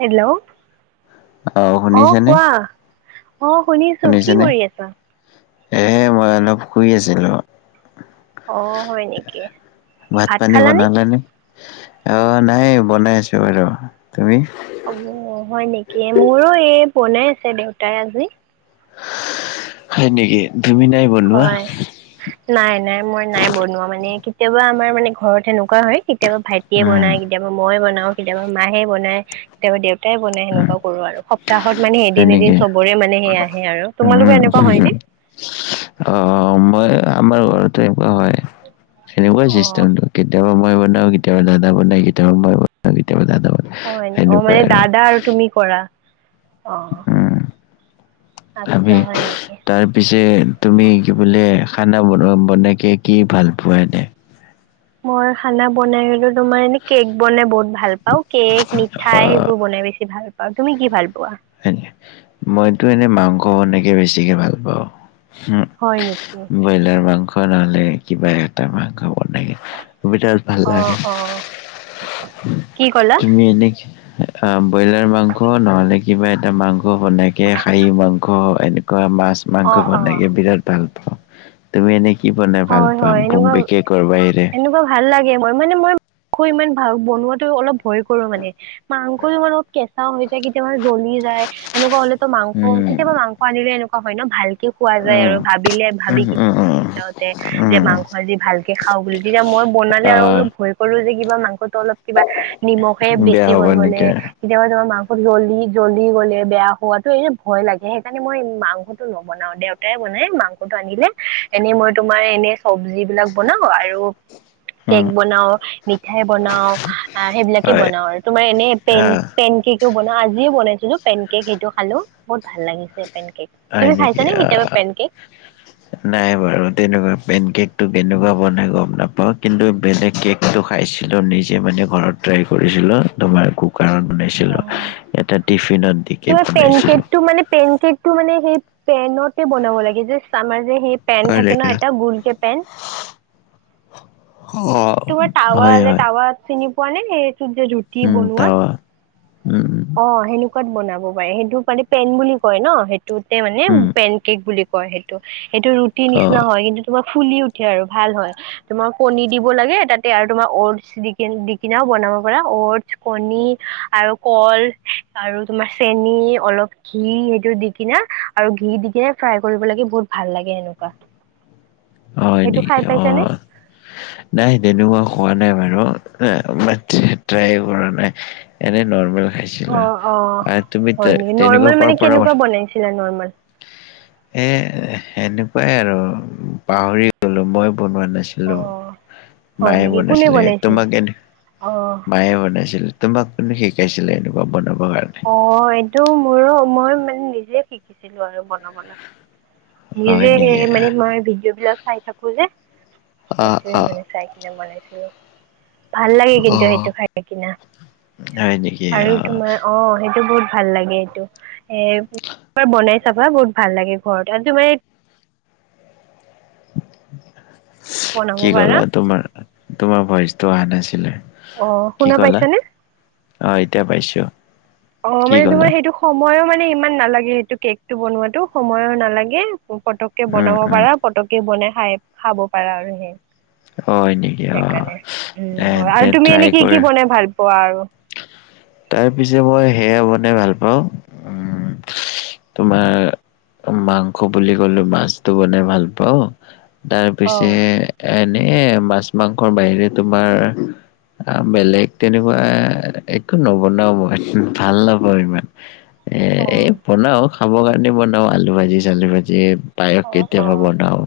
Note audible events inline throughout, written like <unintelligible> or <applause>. Hello. অ', কোৱা, অ', শুনিছোঁ, কি শুনিছেনে কৰি আছা? এ, মই অলপ শুই আছিলোঁ। অ হয় নেকি ভাত ভাত-পানী খালানে বনালা নে? অ', নাই, বনাই আছো বাৰু, তুমি? অ', হয় নেকি? মোৰো এই বনাই আছে দেউতাই আজি। হয় নেকি? তুমি নাই বনোৱা হয়, নাই, নাই, মই নাই বনোৱা, মানে কেতিয়াবা আমাৰ, মানে ঘৰত সেনেকুৱা হয় কেতিয়াবা ভাইটিয়ে উম বনায়, কেতিয়াবা মই বনাওঁ। কেতিয়াবা মায়ে বনায়, কেতিয়াবা দেউতাই বনায়, উম সেনেকুৱা কৰোঁ আৰু, স সপ্তাহত মানে হয় এদিন-এদিন নেকি চবৰে মানে, সেই আহে আৰু, তোমালোকৰ উম এনেকুৱা হয় নে? অ'। সময়, আমাৰ ঘৰতো এনেকুৱা হয় সেনেকুৱা অ চিষ্টেমটো, কেতিয়াবা মই বনাওঁ, কে কেতিয়াবা দাদা বনাই, কেতিয়াবা মই বনাওঁ, কেতিয়াবা দাদা বনাই। হয়, অ', মানে দাদা আৰু তুমি কৰা, অ'। উম আচ্ছা আমি, হয় নেকি তাৰপিছে তুমি, কি বোলে, খানা বনোৱা? বনাই কে, কি ভাল পোৱা এনে? মই খানা বনাই গ'লোঁ তোমাৰ, এনে কেক বনাই বহুত ভাল পাওঁ। কেক, মিঠাই সেইবোৰ বনাই বেছি ভাল পাওঁ। তুমি কি ভাল পোৱা? হয় নে? মইতো এনে মাংস বনাইকে বেছিকৈ ভাল পাওঁ হয় নেকি? ব্ৰইলাৰ মাংস নহ'লে কিবা এটা মাংস বনাই বিৰাট ভাল অ লাগে, অ কি ক'লা তুমি এনে কি খাই খাম, ব্ৰইলাৰ মাংস নহ'লে কিবা এটা মাংস বনাইকে, খাহি মাংস, এনেকুৱা মাছ মাংস অ অ বনাইকে বিৰাট ভাল পাওঁ। তুমি এনে কি বনাই ভাল হয় পোৱা? হয় এনেকুৱা <unintelligible> বাহিৰে এনেকুৱা ভাল লাগে। মই মানে, মই মাংস ইমান ভাল, বনোৱাতো অলপ ভয় কৰোঁ মানে মাংসটো অলপ কেঁচা হৈ যায়, কেতিয়াবা জ্বলি যায় এনেকোৱা হলেতো মাংস উম, কেতিয়াবা মাংস আনিলে এনেকোৱা হয় ন ভালকে খোৱা যায় উম, আৰু ভাবিলে ভাবি উম, উম, যে উম, যে উম। মাংস আজি ভালকে খাও বুলি তেতিয়া মই বনালে আৰু অ' অলপ ভয় কৰো যে কিবা মাংসটো অলপ কিবা নিমখে বেয়া বেছি হ'ব হৈ গলে নেকি? কেতিয়াবা তোমাৰ মাংসটো জ্বলি জ্বলি গ'লে বেয়া হোৱাতো এ ভয় লাগে সেইকাৰণে মই মাংসটো নবনাও দে দেউতাই বনাই মাংসটো আনিলে এনে মই তোমাৰ এনে চব্জি বিলাক বনাও আৰু উম, কেক বনাও মিঠাই বনাও আ সেইবিলাকে হয়, বনাও আৰু তোমাৰ এনে পেন অ' পেন কেকও বনাও আজিও বনাইছিলো পেন কেক সেইটো খালো বহুত ভাল লাগিছে পেন কেক হয় তুমি নেকি? খাইছানে কেতিয়াবা অ'। Pancake? নাই বাৰু তেনেকোৱা পেন কেকটো কেনেকোৱা বনাই গম নাপাও কিন্তু বেলেগ কেক টো খাইছিলো নিজে মানে ঘৰত ট্ৰাই কৰিছিলো তোমাৰ কো কাৰত বনাইছিলো অ এটা টিফিনত দিকে তোমাৰ পেন বনাইছিলো কেকটো মানে পেন কেকটো মানে সেই পেনতে বনাব লাগে জাষ্ট আমাৰ যে সেই পেন হয় থাকে ন নেকি এটা গোলকে পেন অ তোমাৰ টাৱা হয় যে হয় টাৱা চিনি পোৱা নে সেইটোতে দিও উম টাৱা উম উম অ সেনেকোৱাত বনাব পাৰে সেইটো মানে পেন বুলি কয় ন সেই টোতে মানে উম পেন কেক বুলি কয় সেইটো সেইটো ৰুটি অ নিচিনা হয় কিন্তু তোমাৰ ফুলি উঠে আৰু ভাল হয় তোমাৰ কণী দিব লাগে তাতে আৰু তোমাৰ অটছ দি দি দি কিনাও বনাব পৰা অটছ কণী আৰু কল আৰু তোমাৰ চেনী অলপ ঘি সেইটো দি কিনে আৰু ঘি দি কিনে ফ্ৰাই কৰিব লাগে বহুত ভাল লাগে এনেকোৱা <inaudible> হয় নেকি অ নাই তেনেকোৱা হোৱা নাই বাৰু এ বাত ট্ৰাই কৰা নাই এনে নৰ্মেল খাইছে অ অ এ তুমি হয় নেকি তেনেকোৱা নৰ্মেল কৰ মানে পৰা কেনেকুৱা মানুহ বনাইছিলা নৰ্মেল এ সেনেকোৱাই আৰু পাহৰি গলো মই বনোৱা নাছি লো অ হয় মায়ে নেকি কোনে বনাইছিলে তোমাক এনে অ মায়ে বনাইছিল তোমাক কোনো শিকাইছিলে এনেকোৱা বনাব কাৰণে? অ', এইটো মোৰো মই মানে নিজে শিকিছিলো আৰু বনাবলৈ। হয় নিজে নেকি সেই মানে মই ভিডিঅ' বিলাক চাই থাকো যে সেইটোৱে মানে। চাই কিনে বনাইছিলো। ভাল লাগে কিন্তু সেইটো খাই কিনা হয় নেকি আৰু অ তোমাৰ অ', সেইটো বহুত ভাল লাগে এইটো এ বনাই চাবা বহুত ভাল লাগে ঘৰত আজি মানে বনাব কি পাৰা কলা তোমাৰ তোমাৰ ভইচটো অহা নাছিলে অঁ কি শুনা কলা পাইছানে অহ এতিয়া পাইছো অ', কি মানে ক'লা তোমাৰ সেইটো সময়ো মানে ইমান নালাগে সেইটো কেক টো বনোৱাতো সময়ো নালাগে পতককে উম বনাব উম পাৰা পতককে বনাই খাই খাব পাৰা আৰু সেই অ হয় নেকি অ সেইকাৰণে এ উম হয় দে আৰু তুমি ট্ৰাই এনে কি কৰি কি বনাই ভাল পোৱা আৰু তাৰপিছে মই সেয়া বনাই ভাল পাও, উম <inaudible> তোমাৰ মাংস বুলি কলো মাছটো বনাই ভাল পাও। অ তাৰপিছে এনে মাছ মাংসৰ বাহিৰে তোমাৰ বেলেগ তেনেকুৱা এ এক নবনাও মই ভাল নাপাওঁ ইমান এ অ এই বনাও খাবৰ কাৰণে বনাও আলু ভাজি চালু ভাজি। পায়স অ অ কেতিয়াবা বনাও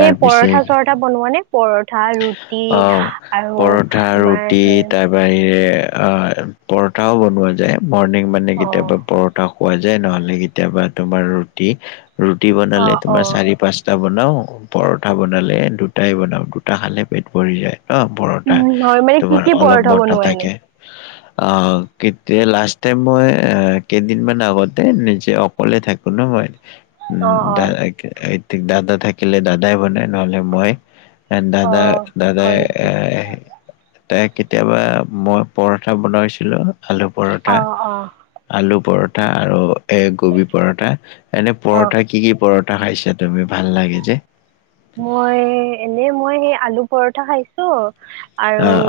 তাৰ পিছে পৰঠা চৰঠা বনোৱা নে পৰঠা, ৰুটি অ', আৰু পৰঠা, তোমাৰ ৰুটি সেই তাৰ বাহিৰে অ', পৰঠাও বনোৱা যায় মৰ্ণিং মানে অ কেতিয়াবা পৰঠা খোৱা যায় নহ'লে কেতিয়াবা তোমাৰ ৰুটি, ৰুটি অ বনালে অ তোমাৰ চাৰি পাঁচ বনাওঁ। পৰঠা বনালে দুটাই বনাওঁ, দুটা খালে পেট ভৰি যায়। অ', পৰঠা, উম হয় মানে কি তোমাৰ কি অলপ পৰঠা মৰটা বনোৱা থাকে। <inaudible> অ', কেতিয়া লাষ্ট টাইম মই কেইদিন মান আগতে নিজে অকলে থাকো ন মই। অ উম অ দাদা থাকিলে দাদাই বনাই নহ'লে মই এ, অ দাদা হয় দাদায়ে নেকি তাই কেতিয়াবা, মই পৰঠা বনাইছিলো আলু পৰঠা অ অ আলু পৰঠা আৰু এ কবি পৰঠা। এনে অ পৰঠা কি কি পৰ খাইছা তুমি ভাল লাগে যে? মই এনে মই সেই আলু পৰঠা খাইছো আৰু অ'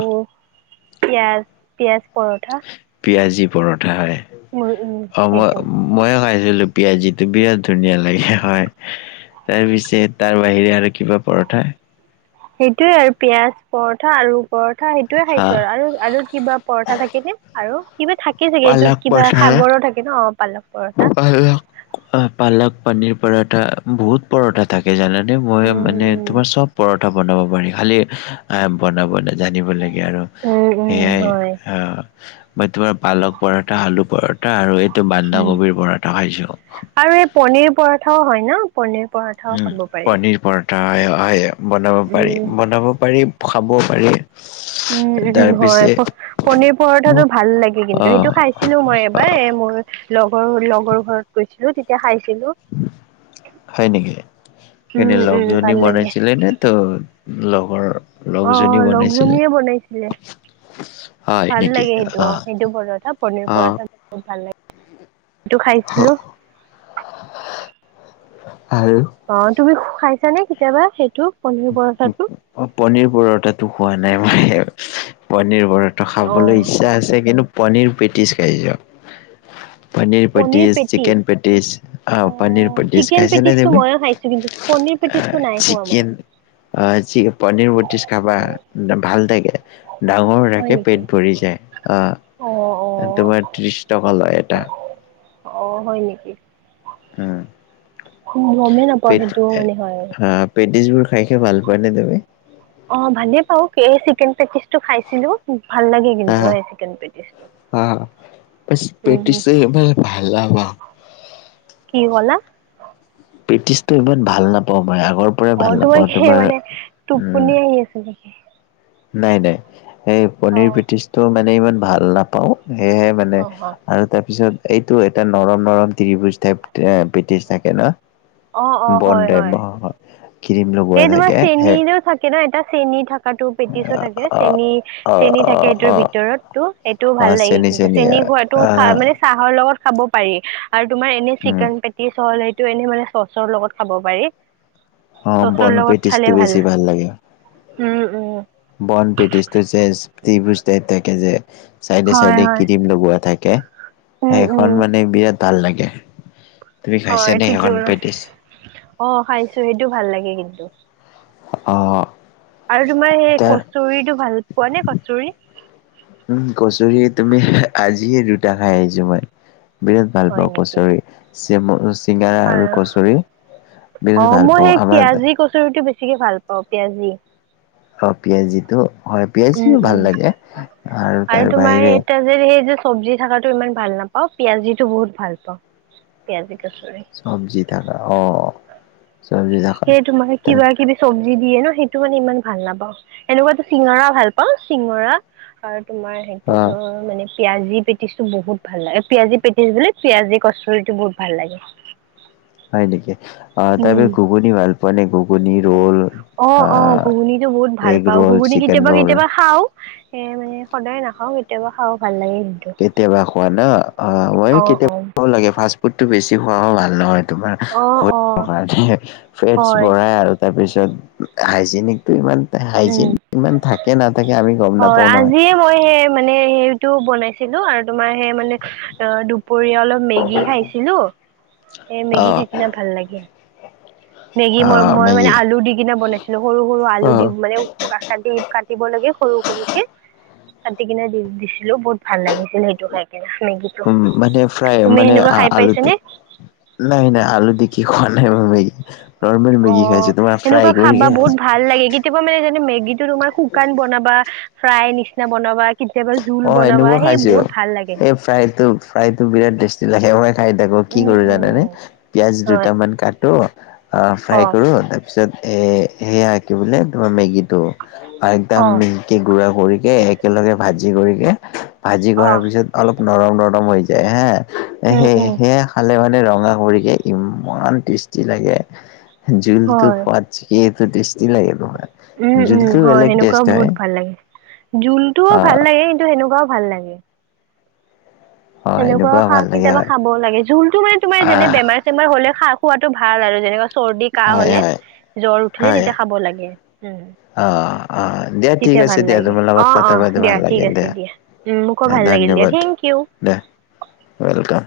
পিয়াজ-পিয়াজ পৰঠা। পিয়াজি পৰঠা হয়। উম উম অ', মই সেইটো ময়ো খাইছিলো পিয়াজিটো বিৰাট ধুনীয়া লাগে হয়। তাৰ পিছে তাৰ বাহিৰে আৰু কিবা পৰঠা সেইটোৱে আৰু পিয়াজ পৰঠা, আলু পৰঠা সেইটোয়ে হা খাইছো আৰু-আৰু কিবা পৰঠা থাকে নে? আৰু কিবা থাকে চাগে এইটো পালক কিবা সাগৰো থাকে ন পালক পৰঠা। পালাক, পানীৰ পৰঠা বহুত পৰঠা থাকে জানানে। এই ময়ো মানে মই মানে উম তোমাৰ চব পৰ পৰঠা বনাব পাৰি খালি বনাবলৈ জানিব লাগে আৰু। উম সেইয়াই হয় আহ মই তোমাৰ পালক পৰঠা, আলু পৰঠা আৰু এইটো বাদ গবীৰ পৰঠা খাইছোঁ। আৰু এই পনিৰ পৰঠাও হয় ন পনিৰ পৰঠাও খাব পাৰি। আহ বনাব পাৰি উম বনাব পাৰি খাবও পাৰি। উম, উম হয়। তাৰপিছে পনিৰ পৰঠাটো মোক ভাল লাগে কিন্তু সেইটো আহ খাইছিলো মই এবাৰ। আহ এই মোৰ লগৰ লগৰ ঘৰত গৈছিলো তেতিয়া খাইছিলো। হয় নেকি এনে উম উম লগজনী ভাল লাগে বনাইছিলে নে তো লগৰৰ অ', লগজনীয়ে বনাইছিলে। হয় ভাল নেকি? লাগে অ' সেইটো-সেইটো পৰঠা পনিৰ অ' পৰঠা। বহুত ভাল লাগে। সেইটো খাইছিলোঁ। আৰু অ', তুমি খাইছানে কেতিয়াবা সেইটো পনীৰ পৰঠাটো? অ', পনিৰ পৰঠাটো খোৱা নাই মই পনীৰ পৰ অ খাবলৈ ইচ্ছা আছে কিন্তু পনীৰ পেটিছ খাইছোঁ। <inaudible> Paneer patties, chicken patties. আহ, পনীৰ পটিছ খাইছা নাই তুমি? পনিৰ পেটিছটো নাই খোৱা মই। <unintelligible> পনিৰ পেটিচ খাবা, ভাল লাগে। ডাঙৰো হয় থাকে নেকি পেট ভৰি যায়, অ', তোমাৰ ত্ৰিশ টকা লয় এটা। অ', হয় নেকি? হম। গমেই নাপাওঁ, সেইটোও মানে হয়। পেটিছবোৰ খাই খাই ভাল পোৱানে তুমি? অ', ভালে পাও, এই চিকেন পেকিচটো খাইছিলো, ভাল লাগে কিন্তু সেই চিকেন পেটিচ। অহ, হম পেটিচেই মই ভাল <unintelligible> কি ক'লা? পেটিছটো ইমান ভাল নাপাওঁ মই, আগৰ পৰাই অ ভাল নাপাওঁ, কি তোমাৰ, মানে উম। <unintelligible> নাই নাই, এই অ পনিৰ পিটিচটো মানে ইমান ভাল নাপাওঁ, সেয়হে মানে অ অ আৰু তাৰপিছত এইটো এটা নৰম নৰম তিৰিভুজ টাইপ এ পেটজ থাকে ন। অ', অ', বন হয়, হয়। টাইপ, ক্ৰীম লগোৱা থাকে। কি না এটা চেনী থকাটো পেটিছো থাকে, অ চেনী অ চেনী থাকে সেইটোৰ অ ভিতৰতটো, সেইটোও অ ভাল লাগে চেনি কিন্তু, চেনি চেনী খোৱাটো খা আহ মানে চাহৰ লগত খাব পাৰি আৰু তুমাৰ এনে উম চিকেন পে <unintelligible> এইটো এনেই মানে চচৰ লগত খাব পাৰি। অ', চচৰ বন লগত খালে পেঠিছটো বেছি ভাল লাগে। উম উম। বন পেটিছটোযে ত্ৰিভুজ টাইপ থাকে যে। চাইডে হয়, চাইডে হয়। ক্ৰিম লগোৱা থাকে, উম, উম, সেইখন মানে বিৰাট ভাল লাগে, তুমি হয় খাইছানে ঠিকে সেইখন ওলা পেটিছ? অ', খাইছো, সেইটো ভাল লাগে কিন্তু। অ আৰু তোমাৰ সেই, তাৰ কচুৰিটো ভাল পোৱা নে? কচুৰি। উম, কচুৰি তুমি, আজিয়েই দুটা খাই আহিছোঁ মই। বিৰাট ভাল হয় পাওঁ নেকি? কচুৰি <unintelligible> হয়, বিৰাট অ', ভাল মই পাওঁ সেই আমাৰ পিয়াজি কচুৰিটো বেছিকে ভাল পাওঁ, পিয়াজি। অ', পিয়াজিটো? হয়, উম পিয়াজিও উম ভাল লাগে আৰু তাৰ তোমাৰ বাহিৰে এটা সেই যে চব্জি থাকটো ইমান ভাল নাপাও, পিয়াজিটো বহুত ভাল পাওঁ, পিয়াজি কচুৰি। চব্জি থাকা অ', চব্জি থাক সেই তোমাৰ এই কিবা কিবি চব্জি দিয়ে ন, সেইটো মানে ইমান ভাল নাপাও, এনেকুৱাতো চিঙৰা ভাল পাওঁ, চিঙৰা আৰু তোমাৰ অ সেইটোতো মানে পিয়াজি পেটিচটো বহুত ভাল লাগে, পিয়াজি পেটিছ বোলে, পিয়াজি কচুৰিটো বহুত ভাল লাগে। হয় নেকি? অ', উম তাৰপিছত ঘুগুনি ভাল পোৱা নে? ঘুগুনি, ৰোল। অ', অ', আহ ঘুগুনটো বহুত ভাল এগ পাও, ৰোল ঘুগুনি চিকেন কেতিয়াবা ৰোল কেতিয়াবা খাওঁ। সেয়ে সদায় নাখাওঁ, কেতিয়াবা খাওঁ, ভাল লাগে। কেতিয়াবা খোৱা ন? অ', ময়ো কেতিয়াবা <unintelligible> ফাষ্ট ফুডটো বেছি খোৱাও ভাল নহয় তোমাৰ। অ', বহুত অ', অপকাৰ, ফেটছ হয়। বঢ়াই আৰু তাৰপিছত হাইজেনিক ইমান হাইজিন, উম। ইমান থাকে নাথাকে আমি গম হয়, নাপাওঁ নহয়। আজিয়ে মই সেই মানে সেইটো বনাইছিলো আৰু তোমাৰ এই মানে দুপৰীয়া অলপ মেগী খাইছিলোঁ, এ অ মেগী খাই কিনে ভাল লাগে। মেগী অ মই, মই মানে মেগী আলু দি কিনে বনাইছিলো, সৰু সৰু অ আলু দি মানে পুৰা কাটি দিব লাগে সৰু সৰুকে। কাটি কিনে দি দিছিলো বহুত ভাল লাগিছিলে সেইটো খাই কিনে, মেগী। উ, মানে ফ্ৰাই মানে আ-আলুটো পাইছানে? নাই, নাই, আলু দি কি খোৱা নাই মই মেগি। নৰ্মেল মেগি অ', খাইছো তোমাৰ সেনেকুৱা ফ্ৰাই খাবা কৰিকে বহুত খাইচো। ভাল লাগে কেতিয়াবা মানে <unintelligible> মেগীটো তুমাৰ শুকান বনাবা, ফ্ৰাই নিচিনা বনাবা, কেতিয়াবা জোল অ', বনাবা এনেকুৱা সেই খাইছো। বহুত ভাল লাগে। এই ফ্ৰাইটো ফ্ৰাইটো বিৰাট টেষ্টি লাগে, মই খাই থাকো কি উম, কৰো উম, জানানে? পিয়াজ হয় দুটামান কাটো। অ', ফ্ৰাই অ', কৰোঁ তাৰপিছত এই সেয়া কি বোলে তোমাৰ মেগীটো একদম অ', মিহিকে গুৰা কৰিকে, একেলগে ভাজি কৰিকে, ভাজি কৰাৰ অ', পিছত অলপ নৰম নৰম হৈ যায় হে, উম, সে উম, সেয়া ভালে ভালে ৰঙা কৰিকে ইমান টেষ্টি লাগে। জোলটো হয় সোৱাদ <unintelligible> টেষ্টি লাগিব খাই। উ, উ, হয়। সেনেকুৱাও বহুত ভাল লাগে। জোলটোও অ ভাল লাগে, কিন্তু সেনেকুৱাও ভাল লাগে। অ সেনেকোৱা এনেকুৱা ভাল খাৰ লাগে কেতিয়াবা হয় খাব লাগে। জোলটো মানে তোমাৰ যেনে আহ বেমাৰ চেমাৰ হ'লে খাৰ খোৱাতো ভাল আৰু, যেনেকুৱা চৰ্দি কাঁ হয়, হ'লে, হয়, জ্বৰ উঠিলে, হয়। তেতিয়া খাব লাগে। উ। অ'। অ', দিয়া, ঠিক আছে দিয়া, লাগে তোমাৰ অ লগত অ কথা পাতি ভাল দিয়া ঠিক লাগিল আছে দিয়া। উম, মোকো ভাল লাগিল দিয়া ধন্যবাদ। থেংক ইউ দে, ওৱেলকাম।